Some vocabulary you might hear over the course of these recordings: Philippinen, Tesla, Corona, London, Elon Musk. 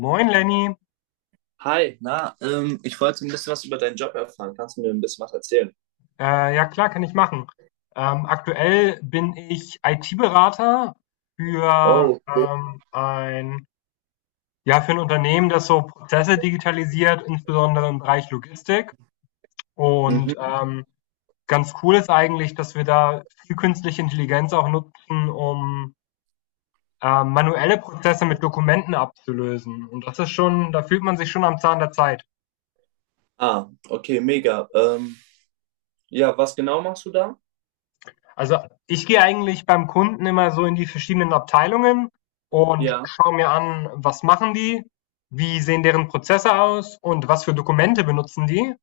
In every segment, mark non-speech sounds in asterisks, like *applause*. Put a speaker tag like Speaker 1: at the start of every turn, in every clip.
Speaker 1: Moin Lenny,
Speaker 2: Hi, na, ich wollte ein bisschen was über deinen Job erfahren. Kannst du mir ein bisschen was erzählen?
Speaker 1: ja klar, kann ich machen. Aktuell bin ich IT-Berater für
Speaker 2: Oh,
Speaker 1: ein ja für ein Unternehmen, das so Prozesse digitalisiert, insbesondere im Bereich Logistik. Und ganz cool ist eigentlich, dass wir da viel künstliche Intelligenz auch nutzen, um manuelle Prozesse mit Dokumenten abzulösen. Und das ist schon, da fühlt man sich schon am Zahn der Zeit.
Speaker 2: ah, okay, mega. Ja, was genau machst du da?
Speaker 1: Also, ich gehe eigentlich beim Kunden immer so in die verschiedenen Abteilungen und
Speaker 2: Ja,
Speaker 1: schaue mir an, was machen die, wie sehen deren Prozesse aus und was für Dokumente benutzen die.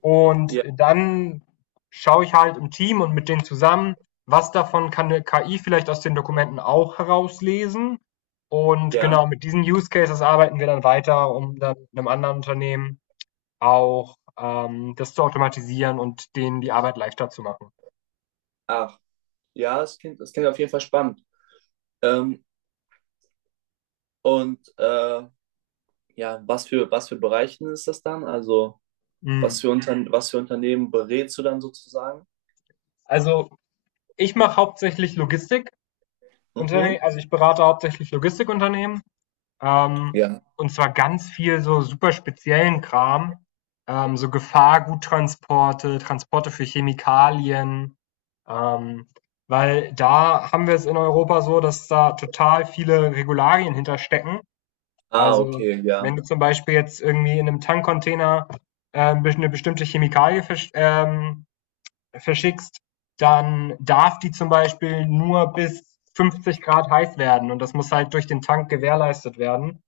Speaker 1: Und
Speaker 2: ja,
Speaker 1: dann schaue ich halt im Team und mit denen zusammen, was davon kann eine KI vielleicht aus den Dokumenten auch herauslesen. Und
Speaker 2: ja.
Speaker 1: genau mit diesen Use Cases arbeiten wir dann weiter, um dann einem anderen Unternehmen auch das zu automatisieren und denen die Arbeit leichter zu machen.
Speaker 2: Ach, ja, es klingt auf jeden Fall spannend. Ähm, und äh, ja, was für Bereichen ist das dann? Also,
Speaker 1: Mhm.
Speaker 2: was für Unternehmen berätst du dann sozusagen?
Speaker 1: Also ich mache hauptsächlich Logistikunternehmen,
Speaker 2: Mhm.
Speaker 1: also ich berate hauptsächlich Logistikunternehmen, ähm,
Speaker 2: Ja.
Speaker 1: und zwar ganz viel so super speziellen Kram, so Gefahrguttransporte, Transporte für Chemikalien, ähm, weil da haben wir es in Europa so, dass da total viele Regularien hinterstecken.
Speaker 2: Ah,
Speaker 1: Also
Speaker 2: okay,
Speaker 1: wenn
Speaker 2: ja.
Speaker 1: du zum Beispiel jetzt irgendwie in einem Tankcontainer eine bestimmte Chemikalie verschickst, dann darf die zum Beispiel nur bis 50 Grad heiß werden und das muss halt durch den Tank gewährleistet werden.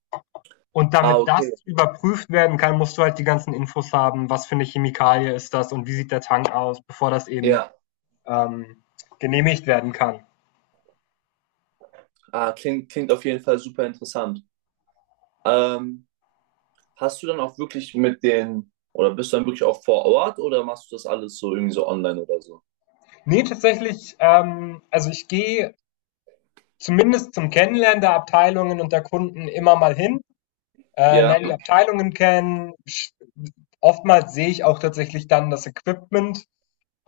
Speaker 1: Und
Speaker 2: Ah,
Speaker 1: damit
Speaker 2: okay,
Speaker 1: das überprüft werden kann, musst du halt die ganzen Infos haben, was für eine Chemikalie ist das und wie sieht der Tank aus, bevor das eben
Speaker 2: ja.
Speaker 1: ähm, genehmigt werden kann.
Speaker 2: Ah, klingt auf jeden Fall super interessant. Ähm, Hast du dann auch wirklich mit oder bist du dann wirklich auch vor Ort oder machst du das alles so irgendwie so online oder so?
Speaker 1: Nee, tatsächlich, also ich gehe zumindest zum Kennenlernen der Abteilungen und der Kunden immer mal hin,
Speaker 2: Ja,
Speaker 1: lerne die Abteilungen kennen. Oftmals sehe ich auch tatsächlich dann das Equipment,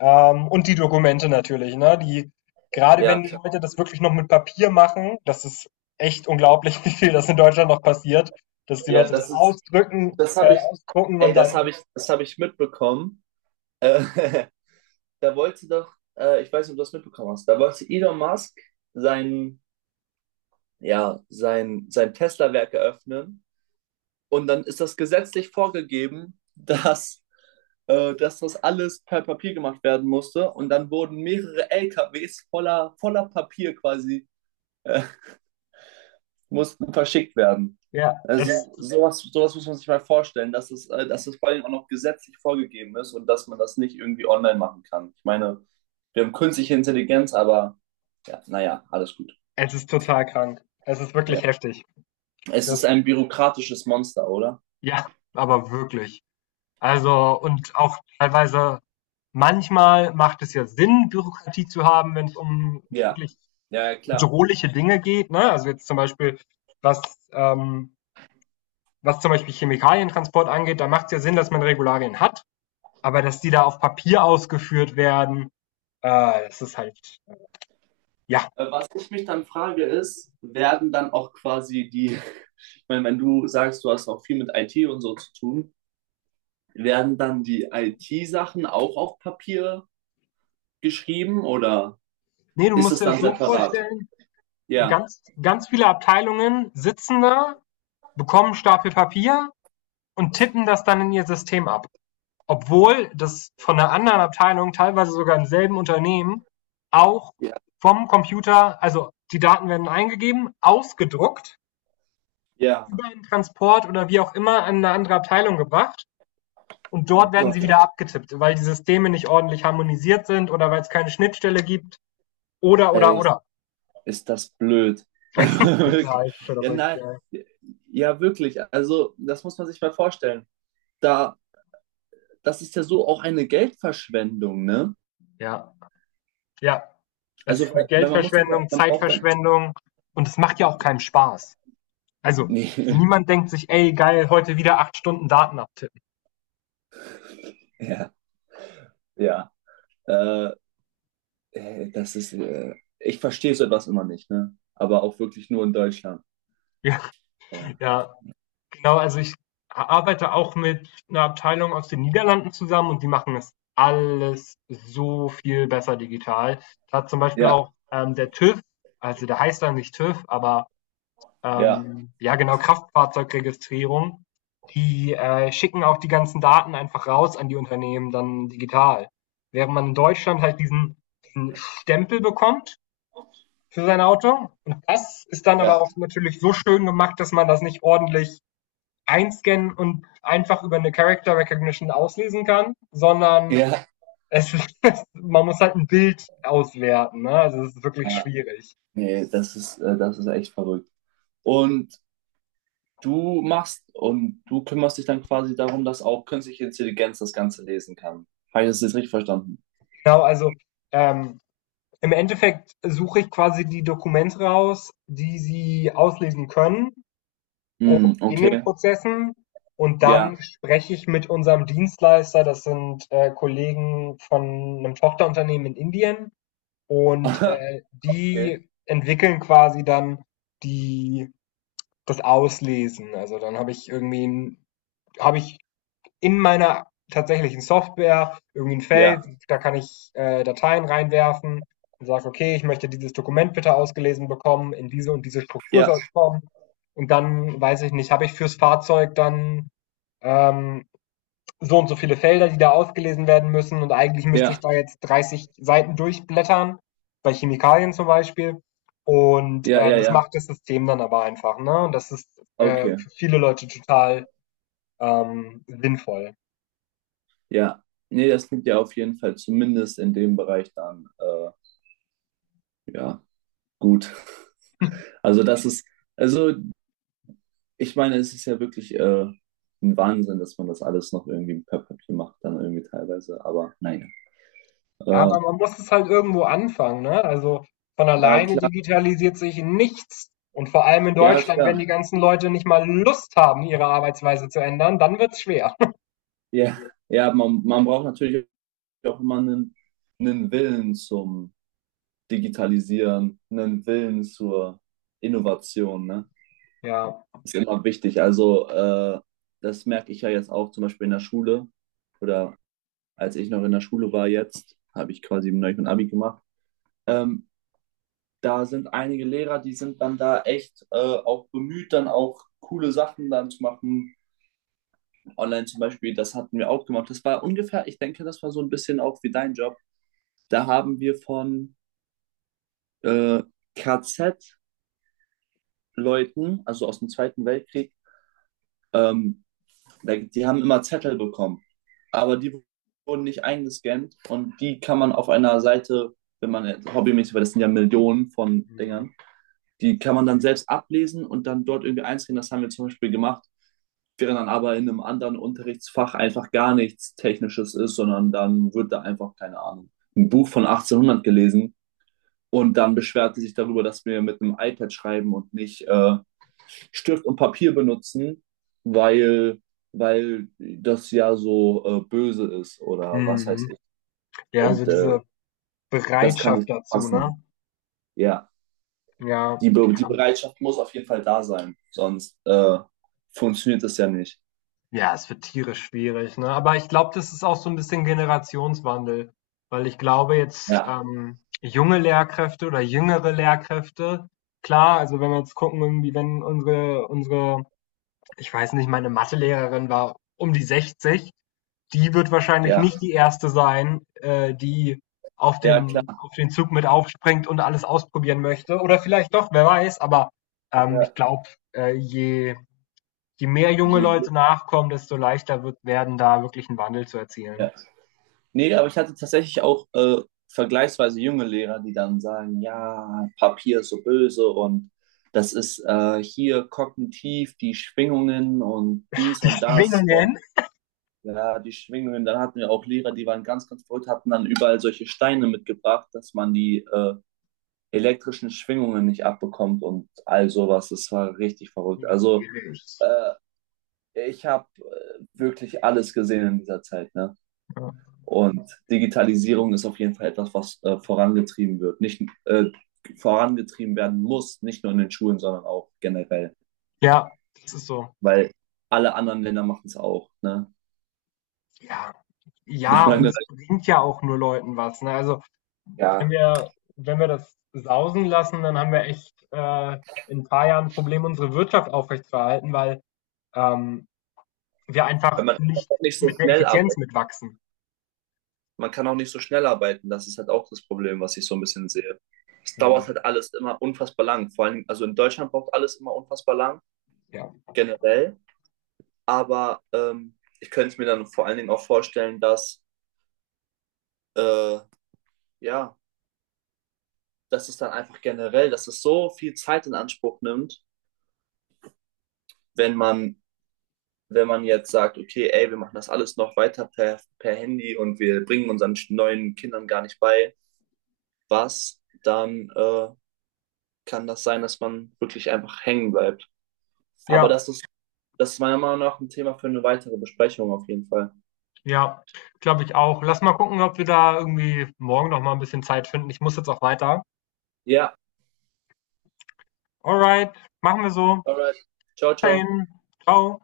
Speaker 1: Und die Dokumente natürlich, ne? Die, gerade
Speaker 2: ja,
Speaker 1: wenn die
Speaker 2: klar.
Speaker 1: Leute das wirklich noch mit Papier machen, das ist echt unglaublich, *laughs* wie viel das in Deutschland noch passiert, dass die
Speaker 2: Ja,
Speaker 1: Leute das
Speaker 2: das ist, das habe ich,
Speaker 1: ausdrucken
Speaker 2: ey,
Speaker 1: und dann,
Speaker 2: das habe ich mitbekommen. Äh, *laughs* da wollte doch, ich weiß nicht, ob du das mitbekommen hast, da wollte Elon Musk sein, sein Tesla-Werk eröffnen und dann ist das gesetzlich vorgegeben, *laughs* dass das alles per Papier gemacht werden musste und dann wurden mehrere LKWs voller Papier quasi mussten verschickt werden.
Speaker 1: ja,
Speaker 2: Also
Speaker 1: es,
Speaker 2: sowas, sowas muss man sich mal vorstellen, dass es vor allem auch noch gesetzlich vorgegeben ist und dass man das nicht irgendwie online machen kann. Ich meine, wir haben künstliche Intelligenz, aber ja, naja, alles gut.
Speaker 1: es ist total krank. Es ist
Speaker 2: Ja.
Speaker 1: wirklich heftig.
Speaker 2: Es
Speaker 1: Das,
Speaker 2: ist ein bürokratisches Monster, oder?
Speaker 1: ja, aber wirklich. Also, und auch teilweise, manchmal macht es ja Sinn, Bürokratie zu haben, wenn es um
Speaker 2: Ja,
Speaker 1: wirklich
Speaker 2: ja, ja, klar.
Speaker 1: bedrohliche Dinge geht, ne? Also jetzt zum Beispiel, was, ähm, was zum Beispiel Chemikalientransport angeht, da macht es ja Sinn, dass man Regularien hat, aber dass die da auf Papier ausgeführt werden, das ist halt, ja.
Speaker 2: Was ich mich dann frage ist, werden dann auch quasi *laughs* ich meine, wenn du sagst, du hast auch viel mit IT und so zu tun, werden dann die IT-Sachen auch auf Papier geschrieben oder?
Speaker 1: Nee, du
Speaker 2: Ist
Speaker 1: musst
Speaker 2: es
Speaker 1: dir das
Speaker 2: dann
Speaker 1: so
Speaker 2: separat.
Speaker 1: vorstellen,
Speaker 2: Ja,
Speaker 1: ganz, ganz viele Abteilungen sitzen da, bekommen Stapel Papier und tippen das dann in ihr System ab. Obwohl das von einer anderen Abteilung, teilweise sogar im selben Unternehmen, auch
Speaker 2: ja.
Speaker 1: vom Computer, also die Daten werden eingegeben, ausgedruckt,
Speaker 2: Ja.
Speaker 1: über einen Transport oder wie auch immer an eine andere Abteilung gebracht. Und dort
Speaker 2: Oh
Speaker 1: werden sie
Speaker 2: Gott,
Speaker 1: wieder abgetippt, weil die Systeme nicht ordentlich harmonisiert sind oder weil es keine Schnittstelle gibt oder
Speaker 2: ey,
Speaker 1: oder.
Speaker 2: ist das blöd. *laughs*
Speaker 1: Total
Speaker 2: Ja,
Speaker 1: verrückt,
Speaker 2: nein,
Speaker 1: ja.
Speaker 2: ja, wirklich. Also, das muss man sich mal vorstellen. Da, das ist ja so auch eine Geldverschwendung, ne?
Speaker 1: Ja, ja. Es
Speaker 2: Also,
Speaker 1: ist eine
Speaker 2: weil man muss dann ja,
Speaker 1: Geldverschwendung,
Speaker 2: man braucht dann.
Speaker 1: Zeitverschwendung und es macht ja auch keinen Spaß. Also
Speaker 2: Nee, *laughs*
Speaker 1: niemand denkt sich, ey geil, heute wieder 8 Stunden Daten abtippen. *laughs*
Speaker 2: ja, ja. Äh, ey, ich verstehe so etwas immer nicht, ne? Aber auch wirklich nur in Deutschland.
Speaker 1: Ja,
Speaker 2: Ja,
Speaker 1: ja. Genau, also ich arbeite auch mit einer Abteilung aus den Niederlanden zusammen und die machen das alles so viel besser digital. Da hat zum Beispiel
Speaker 2: ja,
Speaker 1: auch, der TÜV, also der heißt dann nicht TÜV, aber,
Speaker 2: ja,
Speaker 1: ja genau, Kraftfahrzeugregistrierung, die schicken auch die ganzen Daten einfach raus an die Unternehmen dann digital. Während man in Deutschland halt diesen Stempel bekommt für sein Auto und das ist dann aber
Speaker 2: ja.
Speaker 1: auch natürlich so schön gemacht, dass man das nicht ordentlich einscannen und einfach über eine Character Recognition auslesen kann, sondern
Speaker 2: Ja,
Speaker 1: es *laughs* man muss halt ein Bild auswerten. Ne? Also es ist wirklich
Speaker 2: ja.
Speaker 1: schwierig.
Speaker 2: Nee, das ist echt verrückt. Und du machst und du kümmerst dich dann quasi darum, dass auch künstliche Intelligenz das Ganze lesen kann. Habe ich das jetzt richtig verstanden?
Speaker 1: Genau, also ähm, im Endeffekt suche ich quasi die Dokumente raus, die sie auslesen können
Speaker 2: Hm,
Speaker 1: in den
Speaker 2: okay.
Speaker 1: Prozessen. Und
Speaker 2: Ja.
Speaker 1: dann spreche ich mit unserem Dienstleister, das sind Kollegen von einem Tochterunternehmen in Indien. Und
Speaker 2: *laughs* Okay.
Speaker 1: die entwickeln quasi dann die das Auslesen. Also dann habe ich in meiner tatsächlichen Software irgendwie ein
Speaker 2: Ja.
Speaker 1: Feld, da kann ich, Dateien reinwerfen und sage: „Okay, ich möchte dieses Dokument bitte ausgelesen bekommen, in diese und diese Struktur
Speaker 2: Ja.
Speaker 1: soll's kommen.“ Und dann, weiß ich nicht, habe ich fürs Fahrzeug dann, ähm, so und so viele Felder, die da ausgelesen werden müssen und eigentlich müsste ich
Speaker 2: Ja.
Speaker 1: da jetzt 30 Seiten durchblättern, bei Chemikalien zum Beispiel. Und
Speaker 2: Ja. Ja.
Speaker 1: das
Speaker 2: Ja.
Speaker 1: macht das System dann aber einfach. Ne? Und das ist
Speaker 2: Okay.
Speaker 1: für viele Leute total sinnvoll.
Speaker 2: Ja. Nee, das klingt ja auf jeden Fall zumindest in dem Bereich ja, gut. *laughs* Also also ich meine, es ist ja wirklich ein Wahnsinn, dass man das alles noch irgendwie per Papier macht, dann irgendwie teilweise, aber naja. Äh,
Speaker 1: Aber man muss es halt irgendwo anfangen. Ne? Also von
Speaker 2: ja,
Speaker 1: alleine
Speaker 2: klar.
Speaker 1: digitalisiert sich nichts. Und vor allem in
Speaker 2: Ja,
Speaker 1: Deutschland, wenn die
Speaker 2: klar.
Speaker 1: ganzen Leute nicht mal Lust haben, ihre Arbeitsweise zu ändern, dann wird's schwer.
Speaker 2: Ja, ja, man braucht natürlich auch immer einen, einen Willen zum Digitalisieren, einen Willen zur Innovation, ne?
Speaker 1: *laughs* Ja.
Speaker 2: Ist immer wichtig. Also, das merke ich ja jetzt auch zum Beispiel in der Schule oder als ich noch in der Schule war jetzt, habe ich quasi neulich mein Abi gemacht. Ähm, da sind einige Lehrer, die sind dann da echt auch bemüht, dann auch coole Sachen dann zu machen. Online zum Beispiel, das hatten wir auch gemacht. Das war ungefähr, ich denke, das war so ein bisschen auch wie dein Job. Da haben wir von äh, KZ-Leuten, also aus dem Zweiten Weltkrieg, ähm, die haben immer Zettel bekommen, aber die wurden nicht eingescannt und die kann man auf einer Seite, wenn man jetzt hobbymäßig, weil das sind ja Millionen von
Speaker 1: Mhm.
Speaker 2: Dingern, die kann man dann selbst ablesen und dann dort irgendwie einscannen. Das haben wir zum Beispiel gemacht, während dann aber in einem anderen Unterrichtsfach einfach gar nichts Technisches ist, sondern dann wird da einfach, keine Ahnung, ein Buch von 1800 gelesen. Und dann beschwert sie sich darüber, dass wir mit einem iPad schreiben und nicht Stift und Papier benutzen, weil, weil das ja so böse ist oder was weiß
Speaker 1: Mhm.
Speaker 2: ich.
Speaker 1: Ja, also
Speaker 2: Und äh,
Speaker 1: diese
Speaker 2: Das kann
Speaker 1: Bereitschaft
Speaker 2: nicht
Speaker 1: dazu, ne?
Speaker 2: passen. Ja,
Speaker 1: Ja.
Speaker 2: die Bereitschaft muss auf jeden Fall da sein, sonst funktioniert das ja nicht.
Speaker 1: Ja, es wird tierisch schwierig, ne? Aber ich glaube, das ist auch so ein bisschen Generationswandel, weil ich glaube jetzt,
Speaker 2: Ja,
Speaker 1: junge Lehrkräfte oder jüngere Lehrkräfte klar, also, wenn wir jetzt gucken, irgendwie, wenn unsere unsere ich weiß nicht, meine Mathelehrerin war um die 60, die wird wahrscheinlich
Speaker 2: ja,
Speaker 1: nicht die Erste sein, die auf
Speaker 2: ja,
Speaker 1: den
Speaker 2: klar.
Speaker 1: auf den Zug mit aufspringt und alles ausprobieren möchte. Oder vielleicht doch, wer weiß, aber, ich
Speaker 2: Ja,
Speaker 1: glaube, äh, je Je mehr junge
Speaker 2: je, je,
Speaker 1: Leute nachkommen, desto leichter wird werden, da wirklich 'n Wandel zu
Speaker 2: ja.
Speaker 1: erzielen.
Speaker 2: Nee, aber ich hatte tatsächlich auch vergleichsweise junge Lehrer, die dann sagen, ja, Papier ist so böse und das ist hier kognitiv die Schwingungen und dies und das
Speaker 1: Schwingungen?
Speaker 2: und ja, die Schwingungen. Dann hatten wir auch Lehrer, die waren ganz, ganz verrückt, hatten dann überall solche Steine mitgebracht, dass man die elektrischen Schwingungen nicht abbekommt und all sowas. Das war richtig verrückt. Also
Speaker 1: Schwierig.
Speaker 2: äh, ich habe wirklich alles gesehen in dieser Zeit, ne?
Speaker 1: Ja.
Speaker 2: Und Digitalisierung ist auf jeden Fall etwas, was vorangetrieben wird. Nicht vorangetrieben werden muss, nicht nur in den Schulen, sondern auch generell.
Speaker 1: Ja, das ist so.
Speaker 2: Weil alle anderen Länder machen es auch. Ne?
Speaker 1: Ja.
Speaker 2: *laughs* Ich
Speaker 1: Ja, und
Speaker 2: meine,
Speaker 1: es bringt ja auch nur Leuten was, ne? Also, wenn
Speaker 2: ja,
Speaker 1: wir wenn wir das sausen lassen, dann haben wir echt, in ein paar Jahren 'n Problem, unsere Wirtschaft aufrechtzuerhalten, weil, ähm, wir
Speaker 2: weil
Speaker 1: einfach
Speaker 2: man kann
Speaker 1: nicht
Speaker 2: nicht so
Speaker 1: mit der
Speaker 2: schnell
Speaker 1: Effizienz
Speaker 2: arbeitet.
Speaker 1: mitwachsen.
Speaker 2: Man kann auch nicht so schnell arbeiten. Das ist halt auch das Problem, was ich so ein bisschen sehe. Es
Speaker 1: Mhm.
Speaker 2: dauert halt alles immer unfassbar lang. Vor allem, also in Deutschland braucht alles immer unfassbar lang,
Speaker 1: Ja.
Speaker 2: generell. Aber ich könnte es mir dann vor allen Dingen auch vorstellen, dass äh, ja, dass es dann einfach generell, dass es so viel Zeit in Anspruch nimmt, wenn man, wenn man jetzt sagt, okay, ey, wir machen das alles noch weiter per, per Handy und wir bringen unseren neuen Kindern gar nicht bei, dann kann das sein, dass man wirklich einfach hängen bleibt. Aber
Speaker 1: Ja.
Speaker 2: das ist meiner Meinung nach ein Thema für eine weitere Besprechung auf jeden Fall.
Speaker 1: Ja, glaube ich auch. Lass mal gucken, ob wir da irgendwie morgen noch mal ein bisschen Zeit finden. Ich muss jetzt auch weiter.
Speaker 2: Ja,
Speaker 1: Alright, machen wir so.
Speaker 2: alright. Ciao,
Speaker 1: Bis
Speaker 2: ciao.
Speaker 1: dahin. Tschau.